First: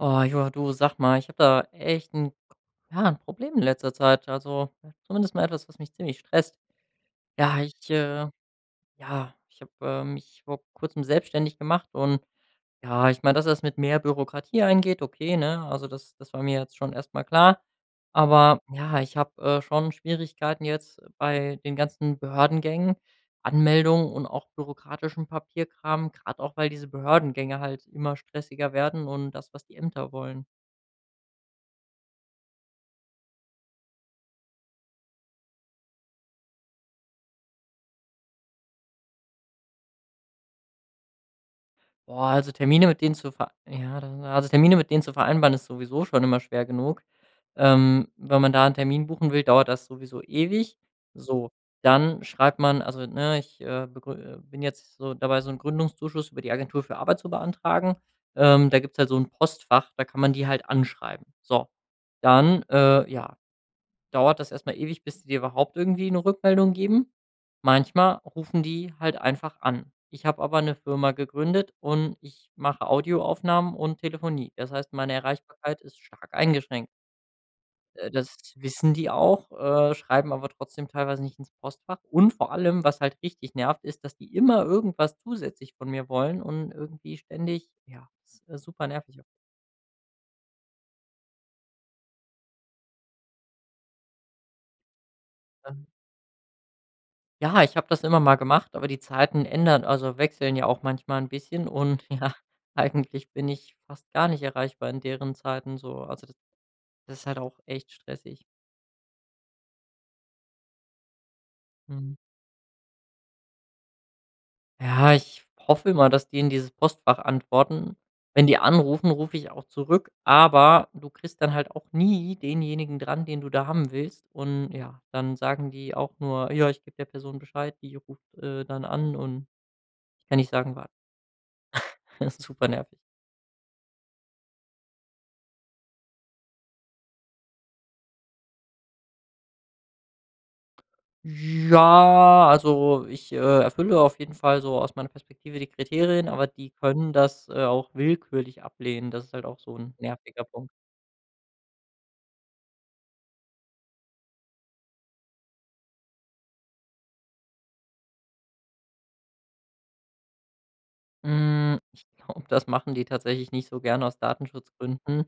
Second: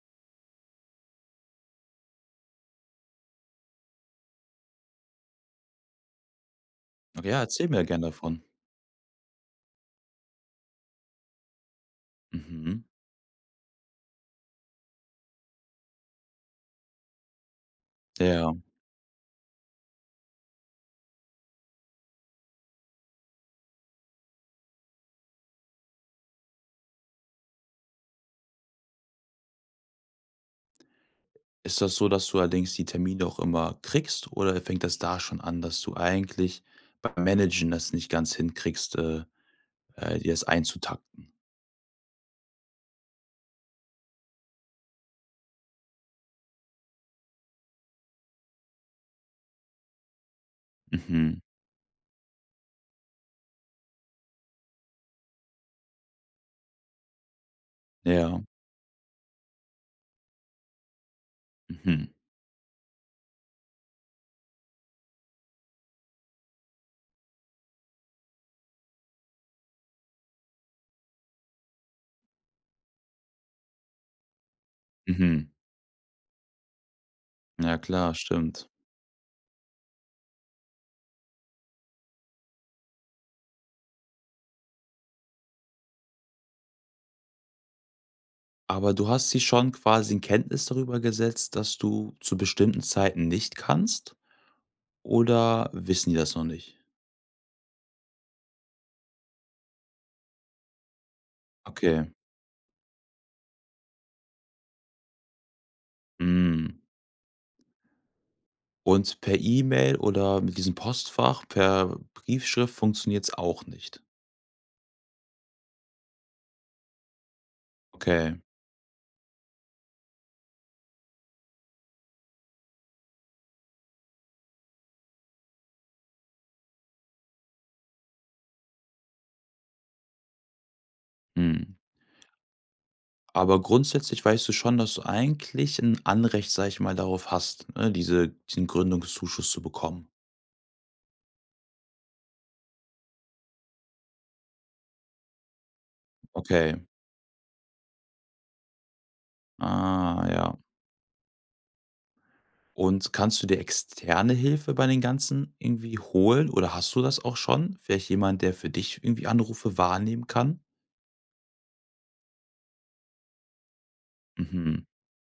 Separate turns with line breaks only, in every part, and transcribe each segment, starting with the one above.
Oh ja, du sag mal, ich habe da echt 'n Problem in letzter Zeit. Also, ja, zumindest mal etwas, was mich ziemlich stresst.
Okay, ja,
Ja,
erzähl mir
ich,
gern
äh
davon.
ja, ich habe, mich vor Kurzem selbstständig gemacht und
Mhm.
ja, ich meine, dass das mit mehr Bürokratie eingeht, okay, ne? Also, das war mir jetzt schon erst mal klar.
Ja.
Aber ja, ich habe, schon Schwierigkeiten jetzt bei den ganzen Behördengängen, Anmeldungen und auch bürokratischem Papierkram, gerade auch, weil diese Behördengänge halt immer stressiger werden und das, was die Ämter wollen.
Ist das so, dass du allerdings die Termine auch immer kriegst oder fängt das da schon an, dass du eigentlich beim Managen das nicht ganz hinkriegst, dir das einzutakten?
Boah, also Termine mit denen zu ver ja, da also Termine mit denen zu vereinbaren, ist sowieso schon immer schwer genug. Wenn man da 'n Termin buchen will, dauert das sowieso ewig.
Mhm.
So, dann schreibt man also, ne, ich, begrü bin jetzt so dabei, so 'n Gründungszuschuss über die Agentur für Arbeit zu beantragen.
Ja.
Da gibt's halt so 'n Postfach, da kann man die halt anschreiben. So,
Mhm.
dann, äh, ja, dauert das erstmal ewig, bis die dir überhaupt irgendwie eine Rückmeldung geben. Manchmal rufen die halt einfach an. Ich habe aber eine Firma gegründet und ich mache Audioaufnahmen und Telefonie. Das heißt, meine
Mhm.
Erreichbarkeit ist stark eingeschränkt.
Ja klar,
Das
stimmt.
wissen die auch, schreiben aber trotzdem teilweise nicht ins Postfach. Und vor allem, was halt richtig nervt, ist, dass die immer irgendwas zusätzlich von mir wollen und irgendwie ständig ja, ist, super
Aber du
nervig.
hast sie schon quasi in Kenntnis darüber gesetzt, dass du zu bestimmten Zeiten nicht kannst oder wissen die das noch nicht?
Ja, ich habe das immer mal gemacht, aber die Zeiten wechseln ja auch manchmal ein bisschen und
Okay.
ja, eigentlich bin ich fast gar nicht erreichbar in deren Zeiten so. Also, das
Mhm.
das ist halt auch echt stressig.
Und per E-Mail oder mit diesem Postfach, per
Mhm.
Briefschrift funktioniert's auch nicht.
Ja, ich hoffe immer, dass die in dieses Postfach antworten.
Okay,
Wenn die anrufen, rufe ich auch zurück, aber du kriegst dann halt auch nie denjenigen dran, den du da haben willst und ja, dann sagen die auch nur: „Ja, ich gebe der Person Bescheid, die ruft, dann an und ich kann nicht sagen, wann.“
mhm.
Super nervig.
Aber grundsätzlich weißt du schon, dass du eigentlich ein Anrecht, sage ich mal, darauf hast, ne, diesen Gründungszuschuss zu bekommen.
Ja, also erfülle auf jeden Fall so aus meiner Perspektive die Kriterien, aber die
Okay.
können das, auch willkürlich ablehnen. Das ist halt auch so ein
Ah,
nerviger
ja.
Punkt.
Und kannst du dir externe Hilfe bei den Ganzen irgendwie holen oder hast du das auch schon? Vielleicht jemand, der für dich irgendwie Anrufe wahrnehmen kann?
Hm, ich glaube, das machen die tatsächlich nicht so gerne aus
Mhm.
Datenschutzgründen.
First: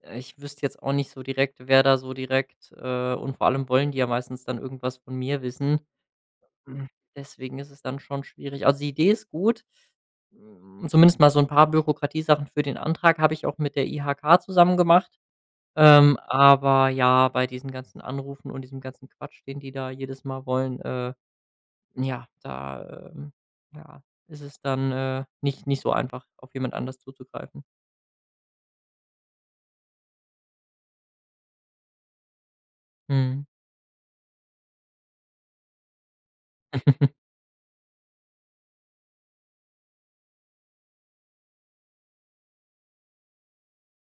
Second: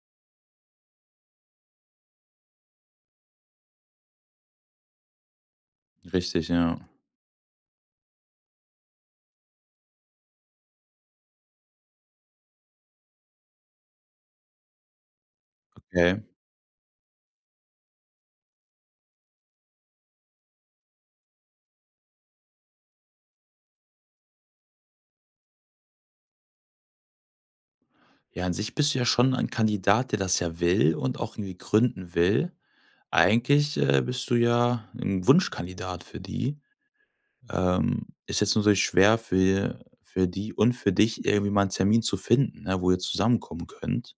Ich wüsste jetzt auch nicht so direkt, und vor allem wollen die ja meistens dann irgendwas von mir wissen.
Richtig, ja.
Hm, deswegen ist es dann schon schwierig. Also, die Idee ist gut. Hm, zumindest mal so ein paar Bürokratiesachen für den Antrag habe ich auch mit der IHK zusammen gemacht.
Okay.
Aber ja, bei diesen ganzen Anrufen und diesem ganzen Quatsch, den die da jedes Mal wollen, ja, da, ähm, ja, ist es dann, nicht so einfach, auf jemand anders zuzugreifen.
Ja, an sich bist du ja schon ein Kandidat, der das ja will und auch irgendwie gründen will.
Mhm.
Eigentlich, bist du ja ein Wunschkandidat für die. Ist jetzt natürlich schwer für die und für dich irgendwie mal einen Termin zu finden, ne, wo ihr zusammenkommen könnt.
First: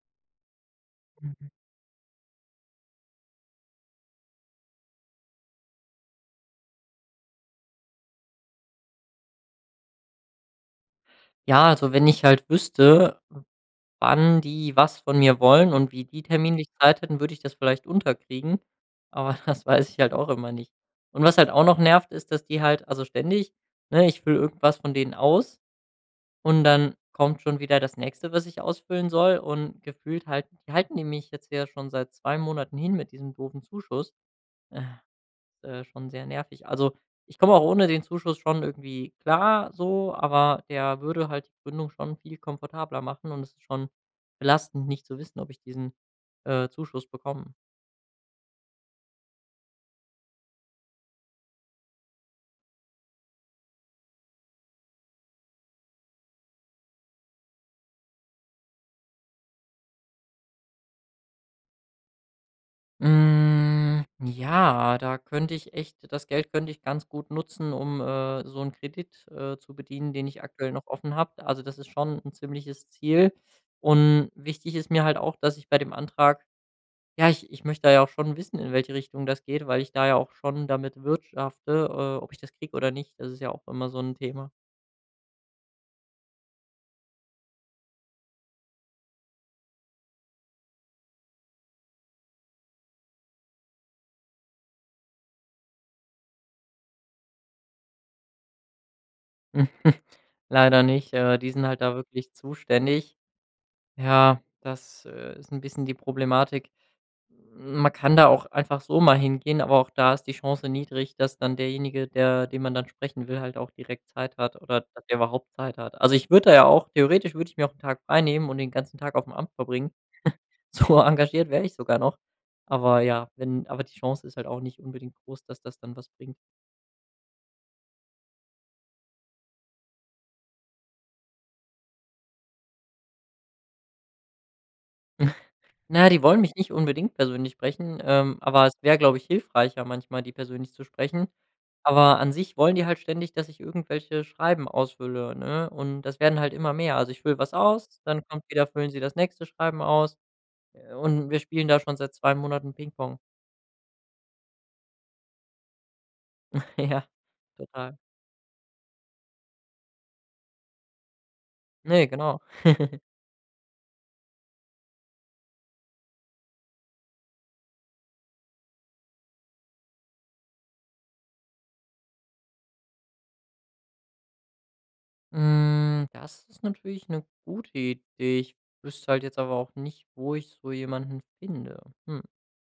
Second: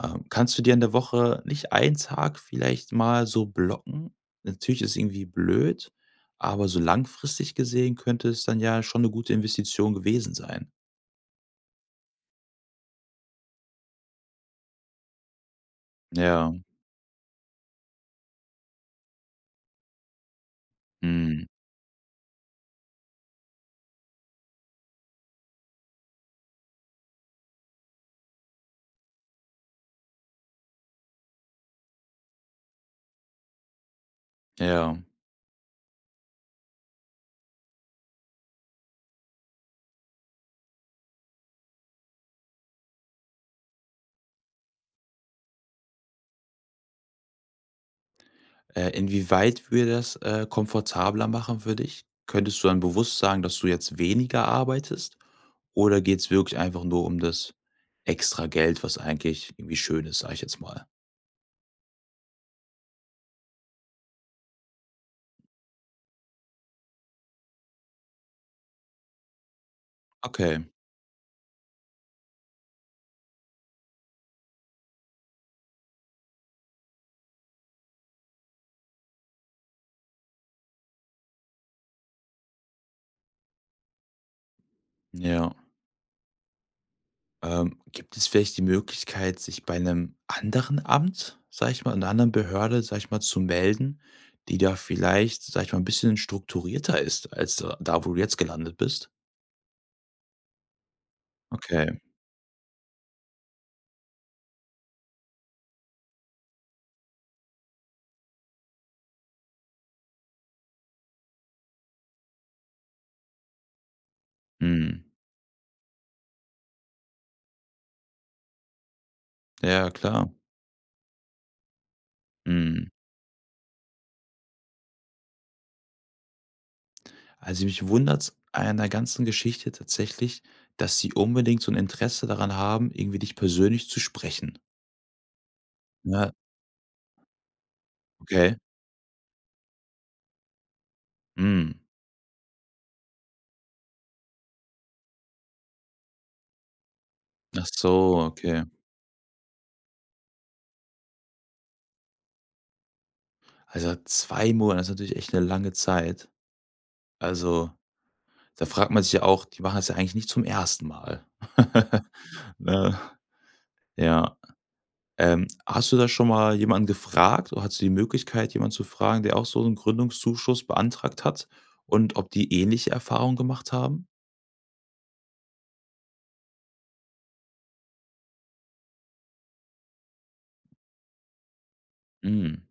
Kannst du dir in der Woche nicht einen Tag vielleicht mal so blocken? Natürlich ist irgendwie blöd, aber so langfristig gesehen könnte es dann ja schon eine gute Investition gewesen sein.
Ja, also, wenn ich halt wüsste, wann die was von mir wollen und wie die
Ja,
terminlich Zeit hätten, würde ich das vielleicht unterkriegen, aber das weiß ich halt auch immer nicht. Und was
mhm,
halt auch noch nervt, ist, dass ständig, ne, ich fülle irgendwas von denen aus. Und dann kommt schon wieder das Nächste, was ich ausfüllen soll, und gefühlt halten die mich jetzt ja schon seit 2 Monaten hin mit diesem doofen Zuschuss. Äh,
ja.
Schon sehr nervig. Also, ich komme auch ohne den Zuschuss schon irgendwie klar so, aber der würde halt die Gründung schon viel komfortabler machen und es ist schon belastend, nicht zu wissen, ob ich diesen, Zuschuss bekomme.
Inwieweit würde das, komfortabler machen für dich? Könntest du dann bewusst sagen, dass du jetzt weniger arbeitest? Oder geht es wirklich einfach nur um das extra Geld, was eigentlich irgendwie schön ist, sage ich jetzt mal?
Hm, ja, da könnte ich echt das Geld könnte ich ganz gut nutzen, um, so einen Kredit, zu bedienen, den ich
Okay,
aktuell noch offen habe. Also, das ist schon ein ziemliches Ziel. Und wichtig ist mir halt auch, dass ich bei dem Antrag ja, ich möchte da ja auch schon wissen, in welche Richtung das geht, weil ich da ja auch schon damit wirtschafte, ob ich das kriege oder nicht. Das ist ja auch immer so ein Thema.
ja. Gibt es vielleicht die Möglichkeit, sich bei einem anderen Amt, sag ich mal, einer anderen Behörde, sag ich mal, zu melden, die da vielleicht, sag ich mal, ein bisschen strukturierter ist als da, wo du jetzt gelandet bist?
Leider nicht. Die sind halt da
Okay,
wirklich zuständig. Ja, das, ist ein bisschen die Problematik. Man kann da auch einfach so mal hingehen, aber auch da ist die Chance niedrig, dass dann derjenige, der den man dann sprechen will, halt auch direkt Zeit hat oder
mhm.
dass der überhaupt Zeit hat. Also, ich würde da ja auch theoretisch würde ich mir auch einen Tag frei nehmen und den ganzen Tag auf dem Amt
Ja,
verbringen.
klar.
So engagiert wäre ich sogar noch.
Mhm.
Aber ja, wenn aber die Chance ist halt auch nicht unbedingt groß, dass das dann was bringt.
Also mich wundert an der ganzen Geschichte tatsächlich, dass sie unbedingt so 'n Interesse daran haben, irgendwie dich persönlich zu sprechen.
Na ja, die
Ja,
wollen mich nicht unbedingt persönlich sprechen,
okay.
aber es wäre, glaube ich, hilfreicher manchmal, die persönlich zu sprechen.
Mhm.
Aber an sich wollen die halt ständig, dass ich irgendwelche Schreiben ausfülle, ne? Und das werden halt immer mehr. Also, ich fülle was
Ach
aus,
so,
dann kommt
okay.
wieder füllen sie das nächste Schreiben aus, und wir spielen da schon seit zwei Monaten Pingpong.
Also 2 Monate, das ist natürlich echt 'ne lange Zeit.
Ja,
Also,
total.
da fragt man sich ja auch, die machen das ja eigentlich nicht zum ersten Mal.
Ne, genau.
Ne? Ja. Hast du da schon mal jemanden gefragt oder hattest du die Möglichkeit, jemanden zu fragen, der auch so 'n Gründungszuschuss beantragt hat und ob die ähnliche Erfahrungen gemacht haben?
Hm, das ist natürlich eine gute Idee. Ich wüsste halt jetzt aber auch nicht, wo ich so jemanden finde. Hm.
Mhm.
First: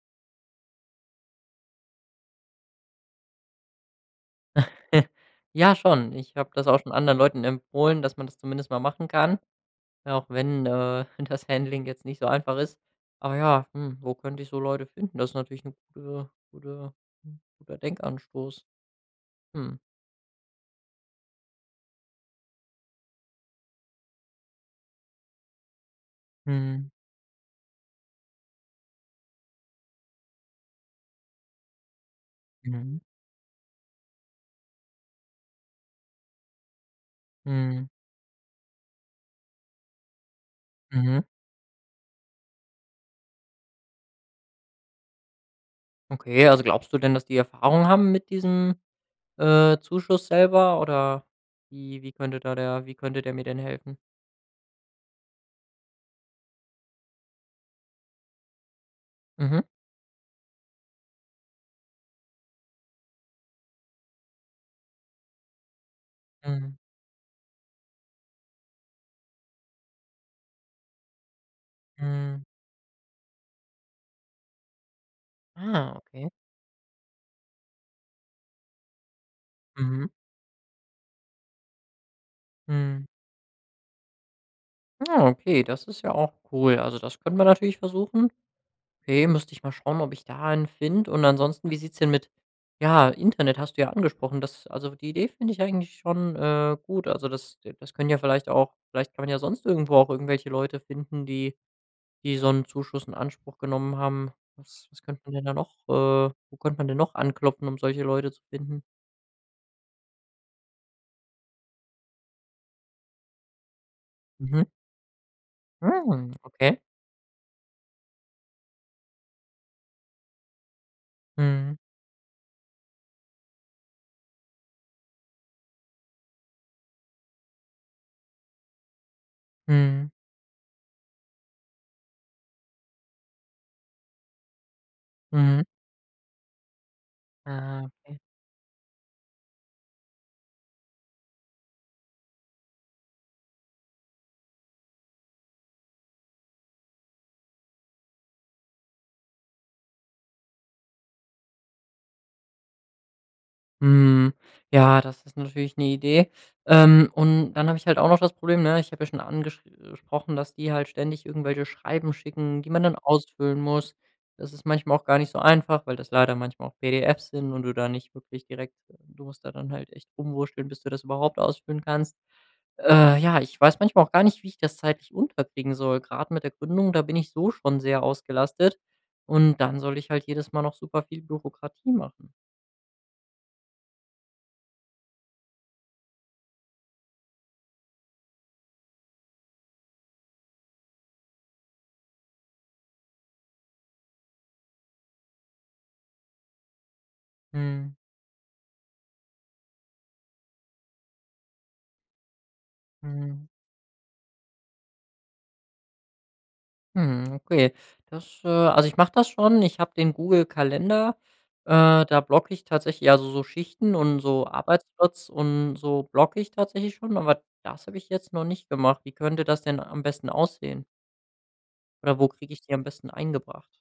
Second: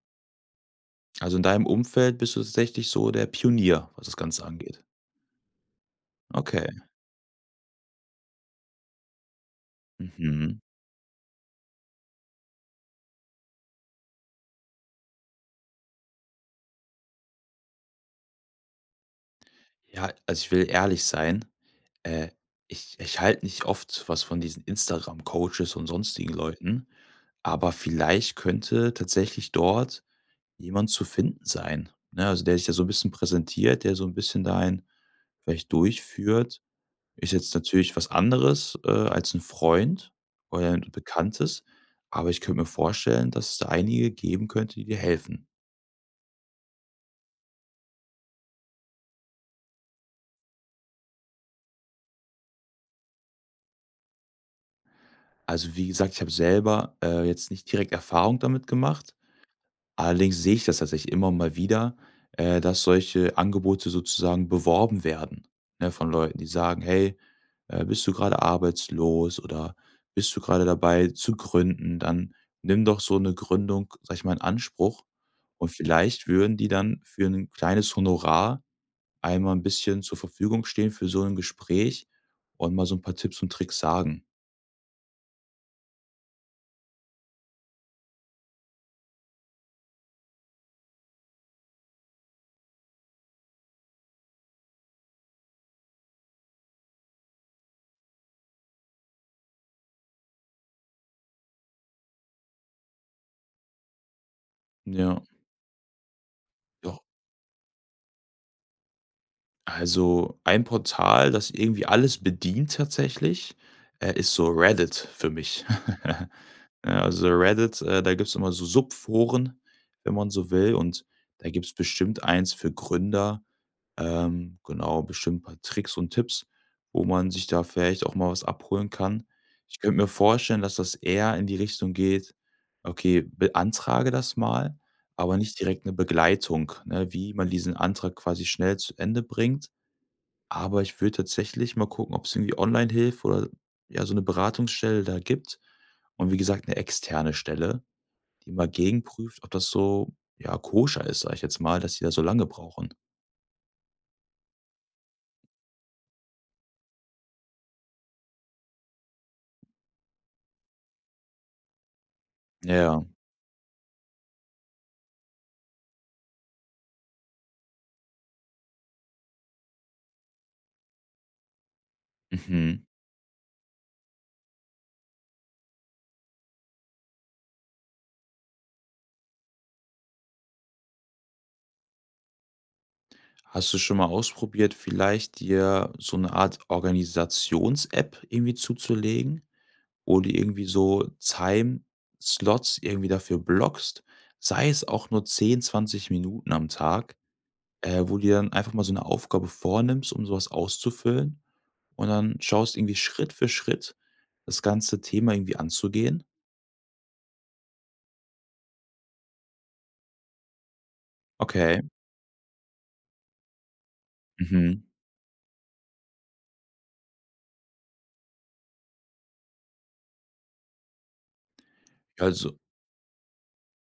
Also, in deinem Umfeld bist du tatsächlich so der Pionier, was das Ganze angeht.
Ja, schon. Ich habe
Okay.
das auch schon anderen Leuten empfohlen, dass man das zumindest mal machen kann. Auch
Mhm.
wenn, das Handling jetzt nicht so einfach ist. Aber ja, hm, wo könnte ich so Leute finden? Das ist natürlich ein guter Denkanstoß. Mhm.
Ja, also, ich will ehrlich sein, äh, ich halte nicht oft was von diesen Instagram-Coaches und sonstigen Leuten,
Mhm.
aber vielleicht könnte tatsächlich dort jemand zu finden sein, ne? Also, der sich da so ein
Mhm.
bisschen präsentiert, der so ein bisschen da einen vielleicht durchführt. Ist jetzt
Mhm.
natürlich was anderes, als ein Freund oder ein
Mhm.
Bekanntes, aber ich könnte mir vorstellen, dass es da einige geben könnte, die dir helfen.
Okay, also glaubst du denn, dass die Erfahrung haben mit diesem, Zuschuss selber oder wie könnte da der wie könnte der mir denn helfen?
Also, wie gesagt, ich habe selber, jetzt nicht direkt Erfahrung damit gemacht.
Mhm.
Allerdings sehe ich das tatsächlich immer mal wieder, dass solche Angebote sozusagen beworben werden, ne, von Leuten, die
Mhm.
sagen: „Hey, bist du gerade arbeitslos oder bist du gerade dabei zu gründen, dann
Mhm.
nimm doch so eine Gründung, sag ich mal, in Anspruch und
Ah,
vielleicht
okay.
würden die dann für ein kleines Honorar einmal ein bisschen
Mhm.
zur Verfügung stehen für so ein Gespräch und mal so ein
Mhm.
paar Tipps und Tricks sagen.
Ah, okay, das ist ja auch cool. Also, das könnte man natürlich versuchen. Okay, müsste ich mal schauen, ob ich da einen finde. Und ansonsten, wie sieht's denn mit ja, Internet hast du ja angesprochen. Die Idee finde ich eigentlich schon, gut. Also, das das können ja vielleicht auch vielleicht kann man ja sonst irgendwo auch irgendwelche Leute finden, die so einen Zuschuss in Anspruch genommen haben. Was könnte
Ja.
man denn da noch wo könnte man denn
Ja,
noch anklopfen, um solche Leute zu finden?
also, ein Portal, das irgendwie alles bedient tatsächlich, ist so
Mhm.
Reddit für mich.
Hm, okay.
Ja, also Reddit, da gibt's immer so Subforen, wenn man so will, und da gibt's
Mhm.
bestimmt eins für Gründer, genau, bestimmt ein paar Tricks und Tipps, wo man sich da vielleicht auch mal was abholen kann. Ich könnte mir
Mhm.
vorstellen, dass das eher in die Richtung geht: „Okay, beantrage das mal“, aber nicht
Mhm.
direkt eine Begleitung, ne, wie man diesen
Ah,
Antrag
okay.
quasi schnell zu Ende bringt. Aber ich würde tatsächlich mal gucken, ob es irgendwie Online-Hilfe oder, ja, so eine Beratungsstelle da gibt und wie gesagt eine externe Stelle, die mal gegenprüft, ob das so, ja, koscher ist, sage ich jetzt mal, dass die da so lange brauchen.
Mhm. Ja, das ist natürlich eine Idee. Und dann habe ich halt auch noch das Problem, ne, ich habe ja schon angesprochen, dass die halt ständig irgendwelche Schreiben schicken, die man dann
Ja,
ausfüllen muss. Das ist manchmal auch gar nicht so einfach, weil das leider manchmal auch PDFs sind und du da nicht wirklich direkt du musst da dann halt echt rumwurschteln, bis du das überhaupt ausfüllen kannst.
mhm.
Ja, ich weiß manchmal auch gar nicht, wie ich das zeitlich unterkriegen soll. Gerade mit der Gründung, da bin ich so schon sehr ausgelastet und dann soll ich halt jedes Mal noch super viel Bürokratie machen.
Hast du schon mal ausprobiert, vielleicht dir so eine Art Organisations-App irgendwie zuzulegen, wo du irgendwie so Time-Slots irgendwie dafür blockst, sei es auch nur 10, 20 Minuten am Tag?
Mhm.
Wo du dir dann einfach mal so eine Aufgabe vornimmst, um so was auszufüllen und dann schaust irgendwie Schritt für
Mhm.
Schritt das ganze Thema irgendwie anzugehen?
Hm, okay. Ich mache das schon. Ich habe den Google-Kalender,
Okay.
da blocke ich so Schichten und so
Mhm.
Arbeitsplatz und so blocke ich tatsächlich schon, aber das habe ich jetzt noch nicht gemacht. Wie könnte das denn am besten aussehen? Oder
Ja,
wo kriege
also
ich die am besten eingebracht?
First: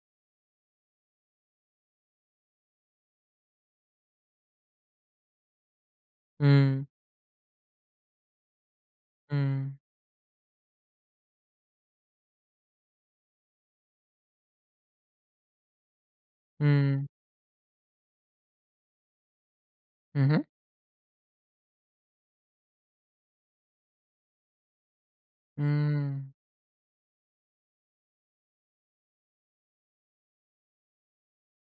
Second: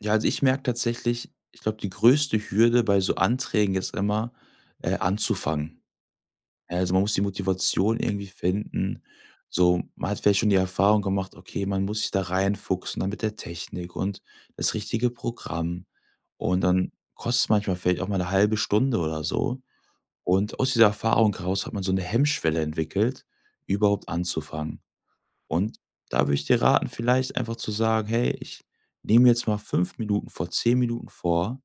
ja, also ich merke tatsächlich, ich glaube, die größte Hürde bei so Anträgen ist immer, anzufangen.
Mhm,
Also, man muss die Motivation irgendwie finden.
mhm,
So, man hat vielleicht schon die Erfahrung gemacht, okay, man muss sich da reinfuchsen, dann mit der Technik und das richtige Programm. Und dann
mhm,
kostet es manchmal vielleicht auch mal eine halbe Stunde oder so.
mhm,
Und aus dieser Erfahrung heraus hat man so eine Hemmschwelle entwickelt, überhaupt anzufangen. Und da
mhm,
würde ich dir raten, vielleicht einfach zu sagen: „Hey, ich nehme jetzt mal 5 Minuten vor, 10 Minuten vor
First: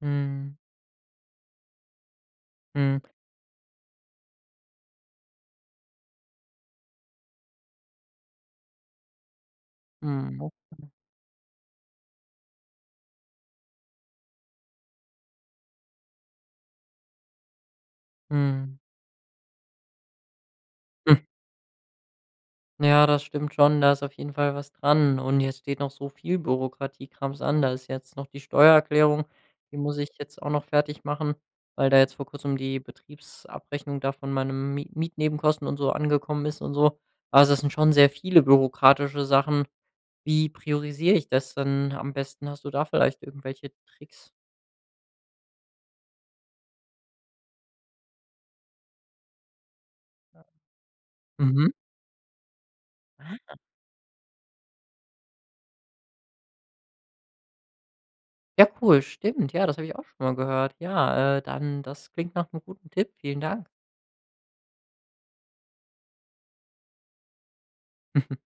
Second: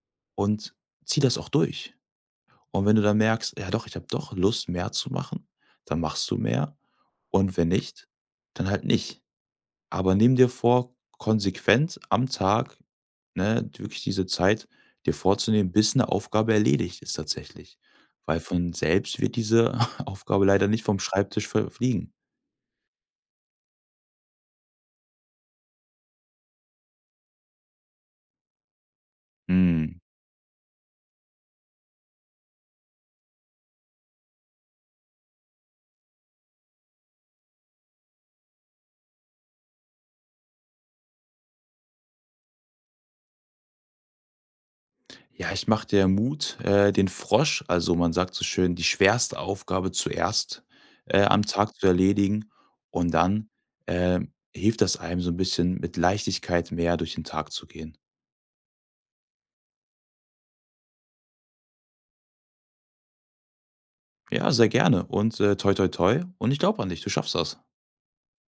mhm,
und zieh das auch durch.“ Und wenn
mhm,
du dann merkst: „Ja doch, ich habe doch Lust, mehr zu machen“, dann machst du mehr und wenn nicht, dann halt nicht. Aber nimm
mhm,
dir
okay,
vor, konsequent am Tag, ne, wirklich diese Zeit dir vorzunehmen, bis eine Aufgabe erledigt ist tatsächlich. Weil von
mhm.
selbst wird diese Aufgabe leider nicht vom Schreibtisch verfliegen.
Ja, das stimmt schon, da ist auf jeden Fall was dran. Und jetzt steht noch so viel Bürokratiekrams an. Da ist jetzt noch die Steuererklärung, die muss
Hm.
ich jetzt auch noch fertig machen, weil da jetzt vor Kurzem die Betriebsabrechnung da von meinem Mi Mietnebenkosten und so angekommen ist und so. Also das sind schon sehr viele bürokratische Sachen. Wie priorisiere ich das dann am besten? Hast du da vielleicht irgendwelche Tricks?
Ja, ich mache dir Mut, den Frosch, also, man sagt so schön, die schwerste Aufgabe zuerst, am
Mhm.
Tag zu erledigen und dann, hilft das einem so ein bisschen mit Leichtigkeit mehr durch den Tag zu gehen.
Ja, cool, stimmt. Ja, das habe ich auch schon mal gehört. Ja, dann, das klingt nach einem guten Tipp. Vielen Dank.
Ja, sehr gerne und, toi toi toi und ich glaube an dich, du schaffst das.